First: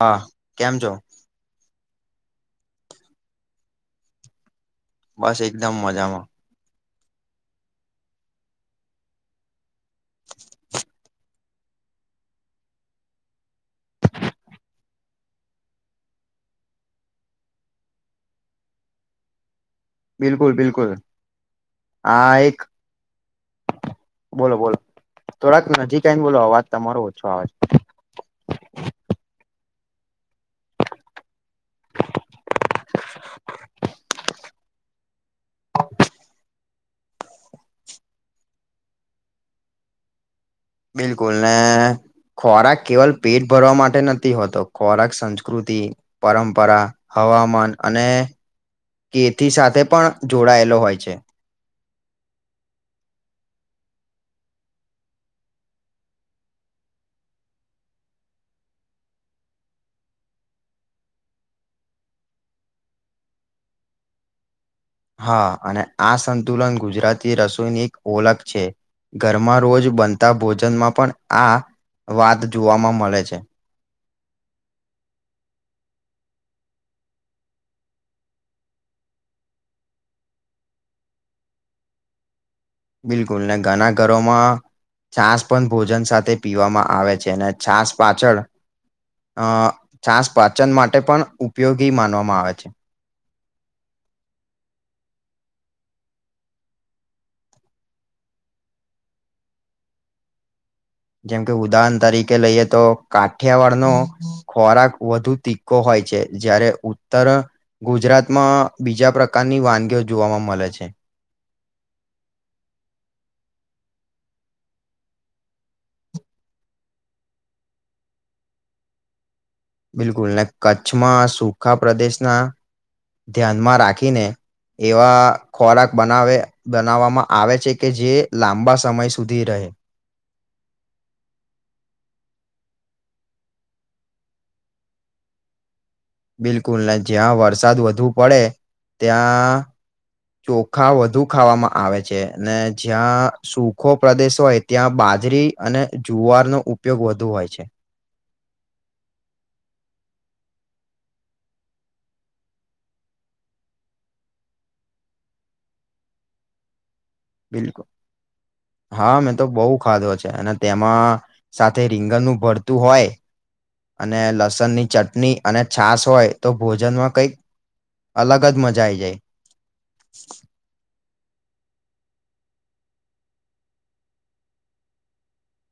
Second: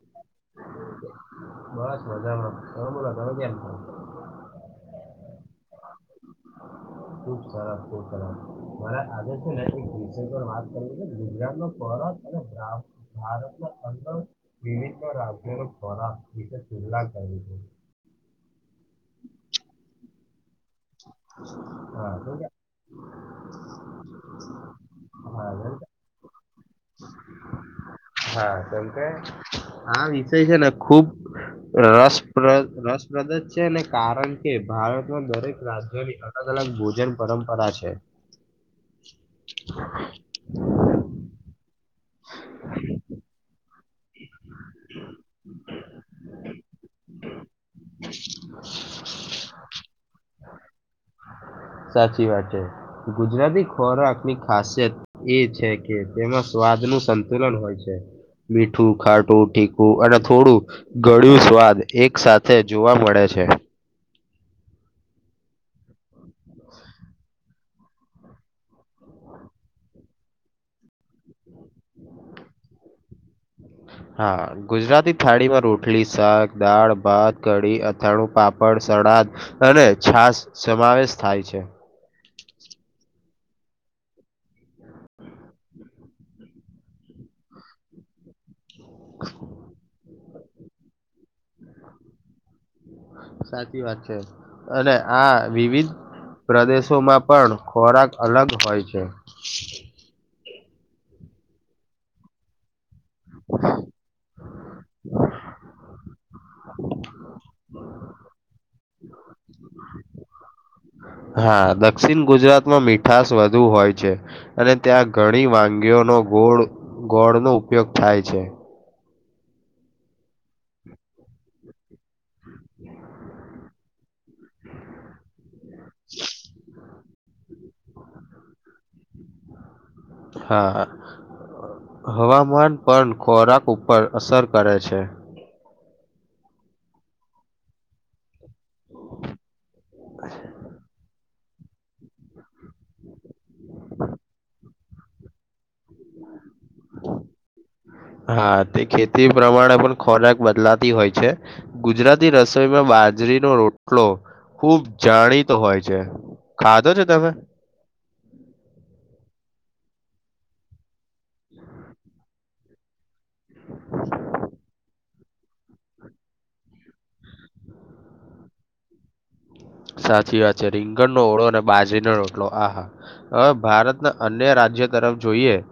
હા કેમ છો બસ મજામાં તમે કેમ છો બસ એકદમ મજામાં ખુબ સરસ ખુબ સરસ મને આજે છે વિષય પર વાત કરવી ભરત અને રામ ભારતના અંદર વિવિધ રાજ્યોનું ખોરાક વિશે ખુલા કરવી [inaudible] બિલકુલ બિલકુલ હા કેમ કે એક બોલો બોલો હા થોડાક કેમ કે- નજીક આવીને બોલો અવાજ તમારો ઓછો આવે છે હા શમક આ વિષય છે ને ખુબ રસપ્ર રસપ્રદ જ છે ને કારણ કે ભારતમાં દરેક રાજ્યોની અલગ અલગ ભોજન પરંપરા છે [inaudible] બિલકુલ ને ખોરાક કેવલ પેટ ભરવા માટે નથી હોતો ખોરાક સંસ્કૃતિ પરંપરા હવામાન અને કેથી સાથે પણ જોડાયેલો હોય છે. સાચી વાત છે ગુજરાતી ખોરાક ની ખાસિયત એ છે કે તેમાં સ્ વાજનું સંતુલન હોય છે મીઠું ખાટું તીકું અને થોડું ગળયું સ્વાદ એક સાથેથે જોવા મળે છે. [unintelligible] હા, અને આ સંતુલન ગુજરાતી રસોઈની એક ઓળખ છે. ઘરમાં રોજ બનતા ભોજનમાં પણ આ વાત જોવાવામાં મળે છે, હા, ગુજરાતી થાળીમાં રોટલી શાક દાળ ભાત કઢી અથાણું પાપડ સડાદ અને છાસ સમાવેશ થાય છે. બિલકુલ ને ઘના ઘરોમાં છાસ પણ ભોજન સાથે પીવામાં આવે છે, અને છાસ પાછળ અ છાસ પાચન માટે પણ ઉપયોગી માનવામાં આવે છે. સાચી વાત છે, અને આ વિવિધ પ્રદેશોમાં પણ ખોરાક અલગ હોય છે. જેમ કે ઉદાહરણ તરીકે લઈએ તો કાઠિયાવાડ નો ખોરાક વધુ તીકો હોય છે, જય્યારે ઉત્તર ગુજરાતમાં બીજા પ્રકારના ની વાનગીઓ જોવા મળે છે, હા, દક્ષિણ ગુજરાતમાં મીઠશ વધુ હોય છે, અને ત્યાં ઘણી વાનગીઓનો ગોળ ગોળ નો ઉપયોગ થાય છે, બિલકુલ કચ્છમાં સૂખા પ્રદેશના ધ્યાનમાં રાખીને એવા ખોરાક બનાવે બનાવામાં આવે છે, કે જે લાંબા સમય સુધી રહે. હા હવામાન પણ ખોરાક ઉપર અસર કરે છે. બિલકુલ ન જ્યાં વરસાદ વધુ પડે ત્યાં ચોખા વધુ ખાવામાં આવે છે, અનેને જ્યાં સુૂખો પ્રદેશ હોય ત્યાં બાજરી અને જુવારનો ઉપયોગ વધુ હોય છે હા, તે ખેતી પ્રમાણે પણ ખોરાક બદલાતા હોય છે, ગુજરાતી રસોઈમાં બાજરીનો રોટલો ખુબ જાણીતો હોય છે, ખાધો છે? તમે બિલકુલ હા મેં તો બહુ ખાધો છે. અને તેમાં સાથે રીંગણનું ભરતું હોય અને લસણ ની ચટણી ચટની અને છાસ હોય તો ભોજનમાં કઈક અલગ જ મજા આઈ જાય. સાચી વાત છે, રિંગ ન ઓળો અને બાજરીનો રોટલો આહા હવે ભારતના અન્ય રાજ્યો તરફ જોઈએ [inaudible]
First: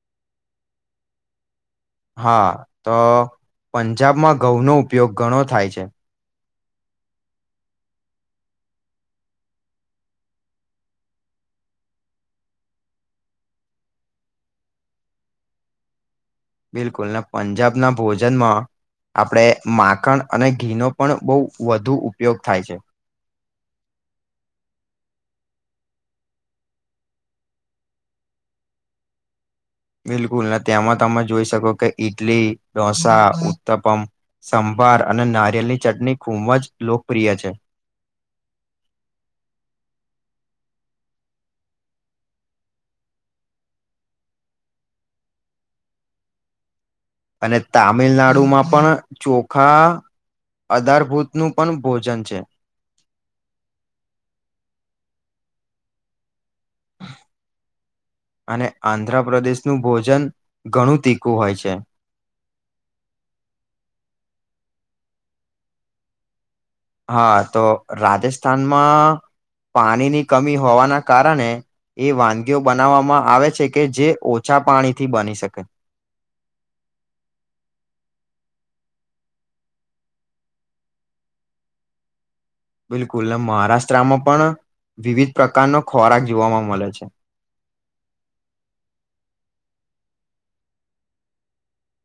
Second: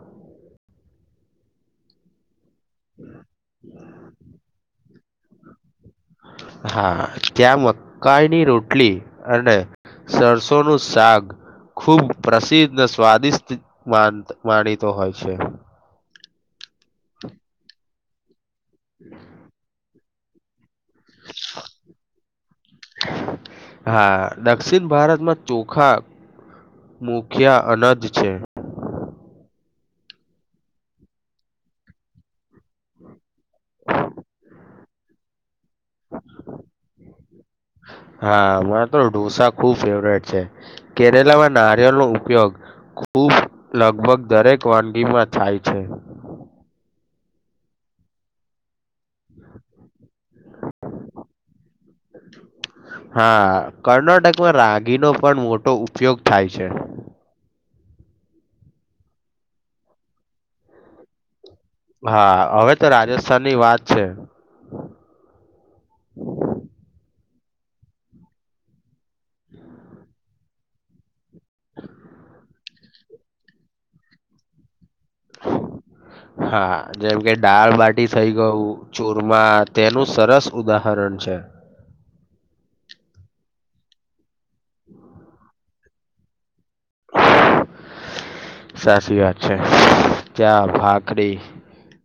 હા તો પંજાબમાં ઘઉંનો ઉપયોગ ઘણો થાય છે. હા, ત્યાં મકાઈની રોટલી અને સરસો નું સાક ખૂબ પ્રસિદ્ધ સ્વાદિષ્ટ માનીતો હોય છે, બિલકુલ ને પંજાબના ભોજનમાં આપણે માખણ અને ઘીનો પણ બહુ વધુ ઉપયોગ થાય છે. હા દક્ષિણ ભારતમાં ચોખા મુખ્યા અનજ છે, બિલકુલ તેમાં તમે જોઈ શકો કે ઈડલી ઢોસા ઉત્તપમ બાર અને નારિયેની ચટણી ખૂબ જ લોકપ્રિય છે, હા, મા તો ઢોસા ખુબ ફેવરેટ છે, કેરેલામાં નારિયળ નો ઉપયોગ ખૂબ લગભગ દરેક વાનગીમાં થાય છે. અને તામિલનાડુમાં પણ ચોખા અધારભૂતનું પણ ભોજન છે. હા કર્ણાટકમાં રાગીનો પણ મોટો ઉપયોગ થાય છે. અને આંધ્રપદેશનું ભોજન ઘણું તીખું હોય છે. હા, હવે તો રાજસ્થાનની વાત છે. [inaudible] હા, તો રાજસ્થાનમાં પાણીની કમી હોવાના કારણે એ વાનગીઓ બનાવવામાં આવે છે કે જે ઓછા પાણી હા, જેમ કે દાળબટી થઈ ગયું ચૂરમા તેનું સરસ ઉદાહરણ છે. બિલકુલ. ને મહારાષ્ટ્રામાં પણ વિવિધ પ્રકારનો ખોરાક જોવામાં મલે છે. સાચી વાત છે. ચા-ભાખરી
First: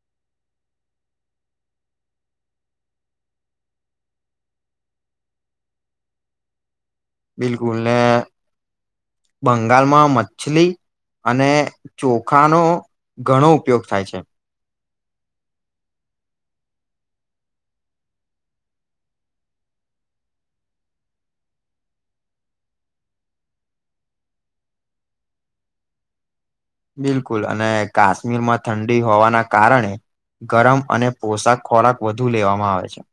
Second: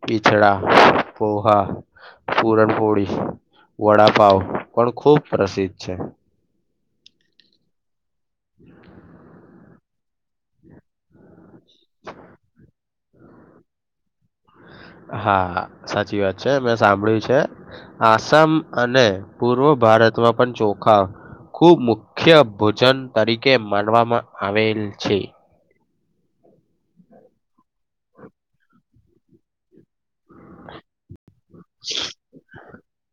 પિછડા, પોહા પૂરણપોળી, વડાપાવ પણ ખુબ પ્રસિદ્ધ છે. બિલકુલને [inaudible] બંગાળમાં મછલી અને ચોખાનો ઘણો ઉપયોગ થાય છે. હા, સાચી વાત છે. મેં સાંભળ્યું છે આસામ અને પૂર્વ ભારતમાં પણ ચોખા ખુબ મુખ્ય ભોજન તરીકે માનવામાં આવેલ છે. બિલકુલ. અને કાશ્મીરમાં ઠંડી હોવાના કારણે ગરમ અને પોશાક ખોરાક વધુ લેવામાં આવે છે.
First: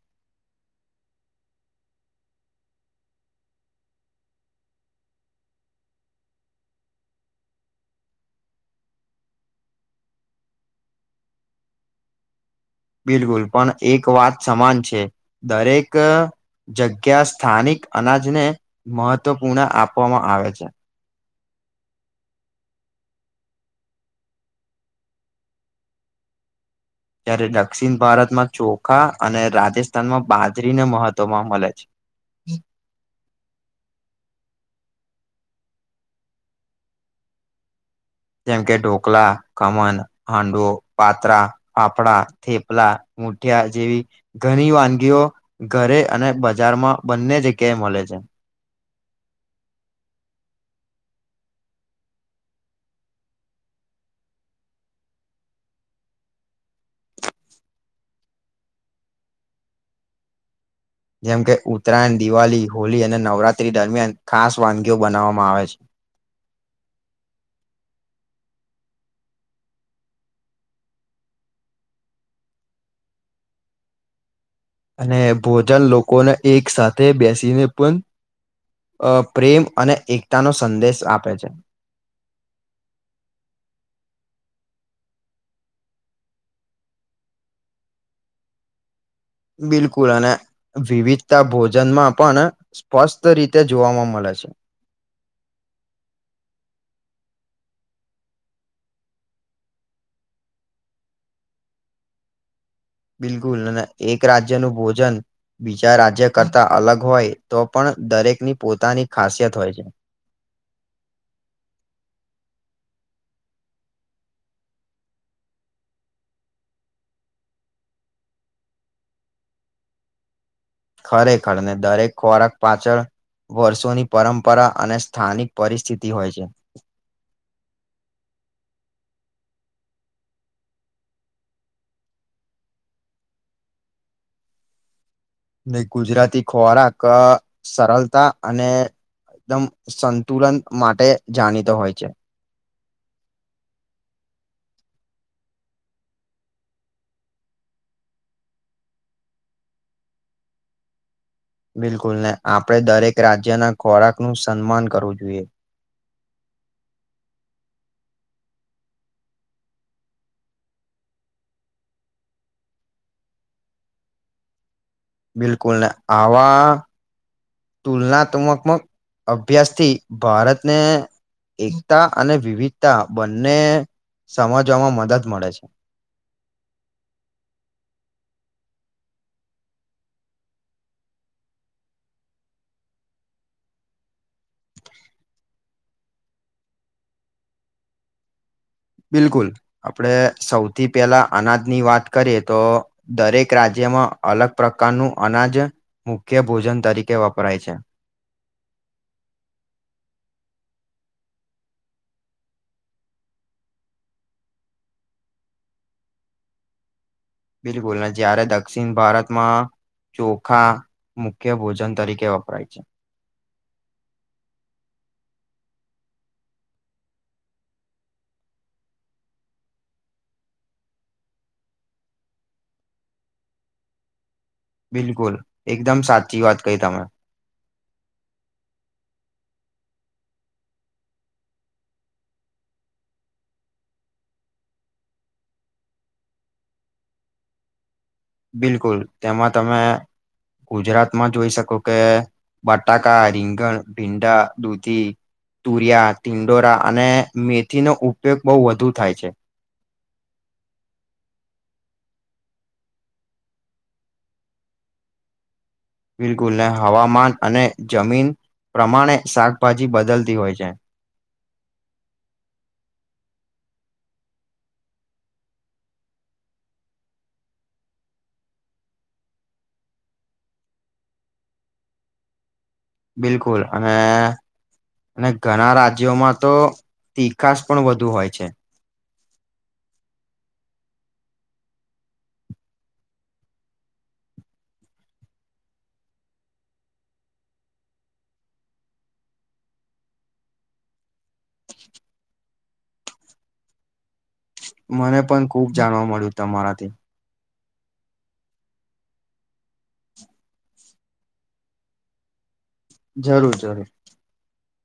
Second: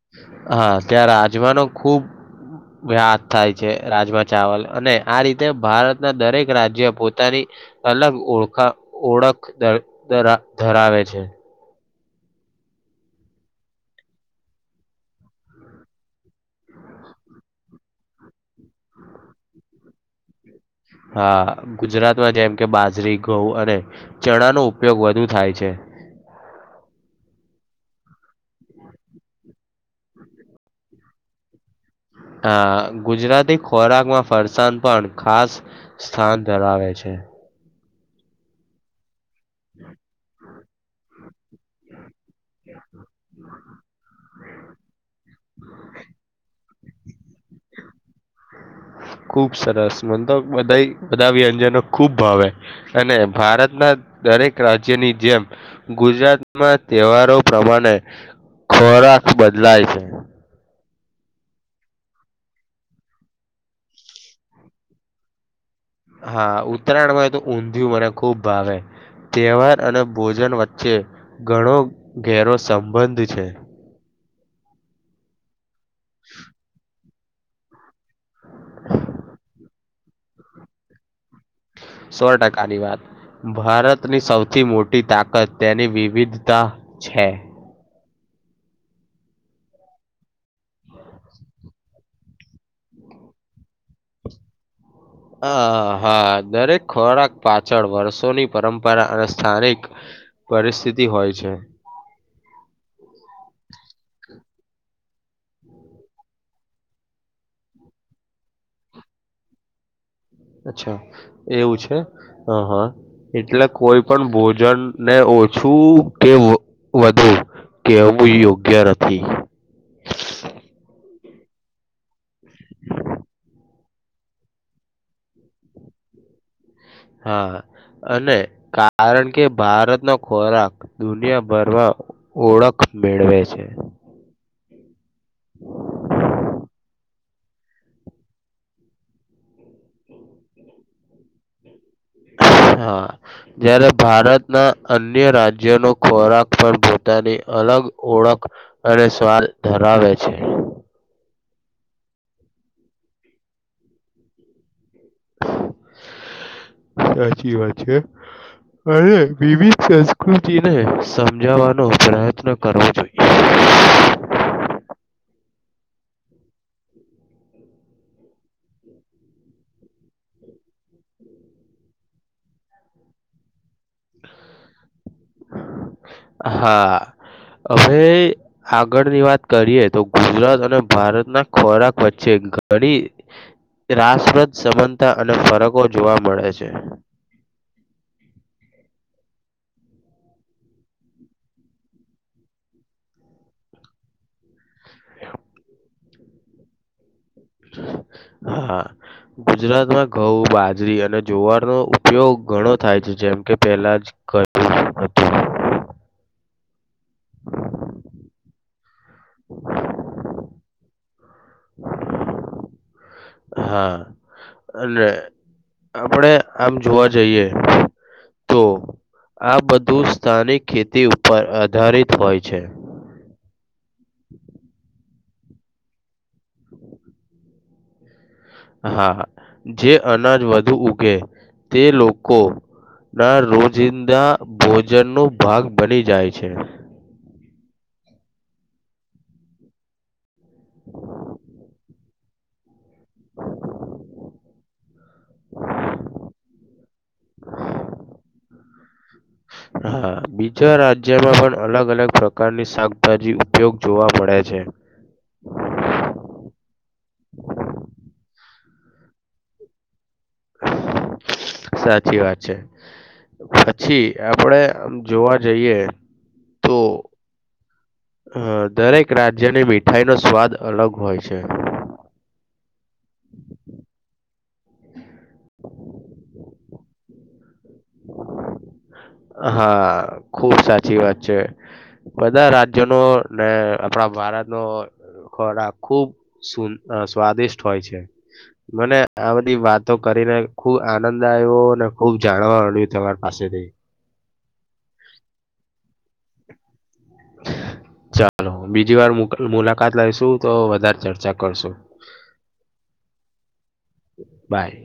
હા, ત્યાં રાજમાનો ખુબ [unintelligible] થાય છે. રાજમા ચાવલ અને આ રીતે ભારતના દરેક રાજ્ય પોતાની અલગ ઓળખા ઓળખ ધ ધરા ધરાવે છે. બિલકુલ. પણ એક વાત સમાન છે દરેક જગ્યા સ્થાનિક અનાજને મહત્વપૂર્ણ આપવામાં આવે છે. હા, ગુજરાતમાં જેમ કે બાજરી, ઘઉં અને ચણાનો ઉપયોગ વધુ થાય છે. [inaudible] જ્યારે દક્ષિણ ભારતમાં ચોખા અને રાજસ્થાનમાં બાજરીને મહત્વમાં મલે છે. હા, ગુજરાતી ખોરાકમાં ફરસાણ પણ ખાસ સ્થાન ધરાવે છે. જેમ કે ઢોકલા ખમણ, હાંડવો, પાત્રા, ફાફડા, થેપલા, મુઠિયા જેવી ઘણી વાનગીઓ ઘરે અને બજારમાં બંને જગ્યાએ મલે છે. [inaudible] ખુબ સરસ. મન તો બધાય બધા વ્યંજનો ખુબ ભાવે અને ભારતના દરેક રાજ્યની જેમ ગુજરાતમાં તહેવારો પ્રમાણે ખોરાક બદલાય છે. જેમ કે ઉત્તરાયણ, દિવાલી, હોલી અને નવરાત્રી દરમિયાન ખાસ વાનગીઓ બનાવવામાં આવે છે. હા, ઉત્તરાયણમાં તો ઊંધિયું મને ખુબ ભાવે. તહેવાર અને ભોજન વચ્ચે ઘણો ઘેરો સંબંધ છે. અને ભોજન લોકોને એક સાથે બેસીને પણ અ પ્રેમ અને એકતાનો સંદેશ આપે છે. સો ટકાની વાત ભારતની સૌથી મોટી તાકાત તેની વિવિધતા છે. બિલકુલ અને વિવિધતા ભોજનમાં પણ સ્પષ્ટ રીતે જોવામાં મલે છે. [inaudible] હ હા દરેક ખોરાક પાછળ વર્ષોની પરંપરા અને સ્થાનિક પરિસ્થિતિ હોય છે બિલકુલ અને એક રાજ્યનું ભોજન બીજા રાજ્ય કરતા અલગ હોય તો પણ દરેક ની પોતાની ખાસિયત હોય છે અચ્છા એવું છે હ હા એટલે કોઈ પણ ભોજન ને ઓછું કે વધુ કે હમું યોગ્ય નથી ખરેખર ને દરેક ખોરાક પાછળ વર્ષોની પરંપરા અને સ્થાનિક પરિસ્થિતિ હોય છે હા અને કારણ કે ભારતનો ખોરાક દુનિયાભરમાં ઓળખ મેળવે છે નને ગુજરાતી ખોરાક સરળતા અને એકદમ સંતુલન માટે જાણીતો હોય છે હા જ્યારે ભારતના અન્ય રાજ્યોનો ખોરાક પણ પોતાની અલગ ઓળખ અને સ્વાલ ધરાવે છે બિલકુલ નહી આપણે દરેક રાજ્યના ખોરાકનું સન્માન કરવું જોઈએ સાચી વાત છે અને વિવિધ સંસ્કૃતિને સમજાવવાનો પ્રયત્ન કરવો જોઈએ [inaudible] બિલકુલ ના આવા તુલનાત્મકમક અભ્યાસથી ભારતને એકતા અને વિવિધતા બંને સમજવામાં મદદ મળે છે [inaudible] હા હવે આ આગળની વાત કરીએ તો ગુજરાત અને ભારતના ખોરાક વચ્ચે ઘણી રાસપ્રદ સમાનતા અને ફરકો જોવા મળે છે બિલકુલ આપડ સૌથી પહેલા અનાજની વાત કરીએ તો દરેક રાજ્યમાં અલગ પ્રકાર નું અનાજ મુખ્ય ભોજન તરીકે વપરાય છે હા ગુજરાતમાં ઘઉ બા જરી અને જવારનો ઉપયોગ ઘણો થાય છે જેમકે પહેલા જ કર હતું બિલકુલ જયારે દક્ષિણ ભારતમાં ચોખા મુખ્ય ભોજન તરીકે વપરાય છે હા અને આપડે આમ જોવા જઈએ તો આ બધું સ્થાનિક ખેતી ઉપર આધારિત હોય છે [inaudible] બિલકુલ એકદમ સાચી વાત કહી તમે હા જે અનાજ વધુ ઉગે તે લોકો ના રોજિંદા ભોજન ન ભાગ બની જાય છે બિલકુલ તેમાં તમે ગુજરાતમાં જોઈ શકો કે બટાકા રીંગણ ભીંડા દૂધી તુરિયા તિંડોરા અને મેથીનોો ઉપયોગ બહુ વધુ થાય છે હા બીજા રાજ્યમાં પણ અલગ અલગ પ્રકારની શાકભાજી ઉપયોગ જોવા મળડે છે [inaudible] બિલકુલ નહી હવામાન અને જમીન પ્રમાણે શાકભાજી બદલતી હોય છે [inaudible] સાચી વાત છે પછી આપડે આ જોવા જઈએ તો હ દરેક રાજ્યની મીઠાઈ નો સ્વાદ અલગ હોય છે બિલકુલ અને અને ઘણા રાજ્યોમાં તો તી ખાસ પણ વધુ હોય છે હા ખુબ સાચી વાત છે બધા રાજ્યો ન ને આપણા ભારત નો ખોરાક ખુબ સ્વાદિષ્ટ હોય છે મને આ બધી વાતો કરી ને ખુબ આનંદ આવ્યો અનેને ખુબ જાણવા મળ્યું તમારી પાસેથી મને પણ ખુબ જાણવા મળ્યું તમારાથી ચાલો બીજી વાર મુલાકાત લઈશું તો વધારે ચર્ચા કરશું જરૂર જરૂર બાય.